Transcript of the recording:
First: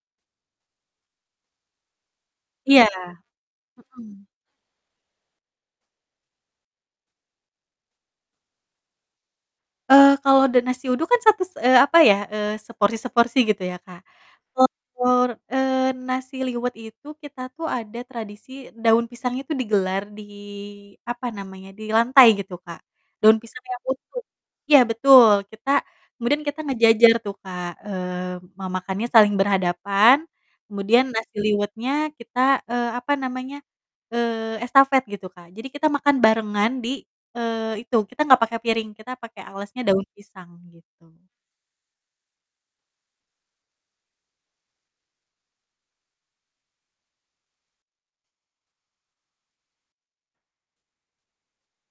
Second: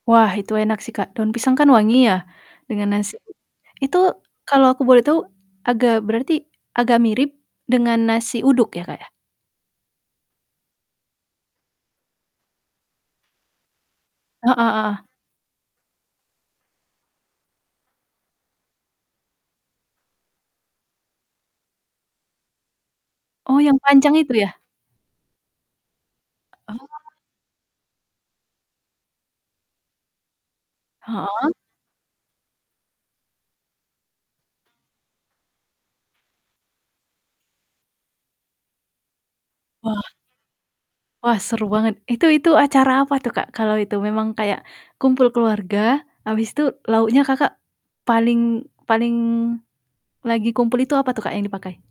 Wah itu enak sih Kak, daun pisang kan wangi ya dengan Iya. nasi. Itu Mhm. kalau aku boleh tahu, agak berarti agak mirip dengan nasi uduk ya Kak, ya? Eee, kalau ada nasi uduk kan satus eee, apa ya, eee, seporsi-seporsi gitu, ya Kak. Heeh [unintelligible] heeh. Eee, nasi liwet itu kita tuh ada tradisi daun pisangnya tuh digelar di, apa namanya, di lantai gitu, Kak. Daun Oh, pisang yang yang panjang utuh itu ya? iya betul, kita kemudian kita Oh. ngejejer tuh Kak, eee, ma makannya saling berhadapan, kemudian nasi Heeh? liwetnya kita, eee, apa namanya, eee, estafet gitu, Kak. Jadi kita makan barengan di, eee, itu, kita gak pakai piring, kita pakai alasnya Wah. daun pisang, gitu. Wah, seru banget, itu itu acara apa tuh, Kak? Kalau itu memang kayak kumpul keluarga, habis tuh lauknya Kakak paling paling lagi kumpul itu apa tuh Kak, yang dipakai?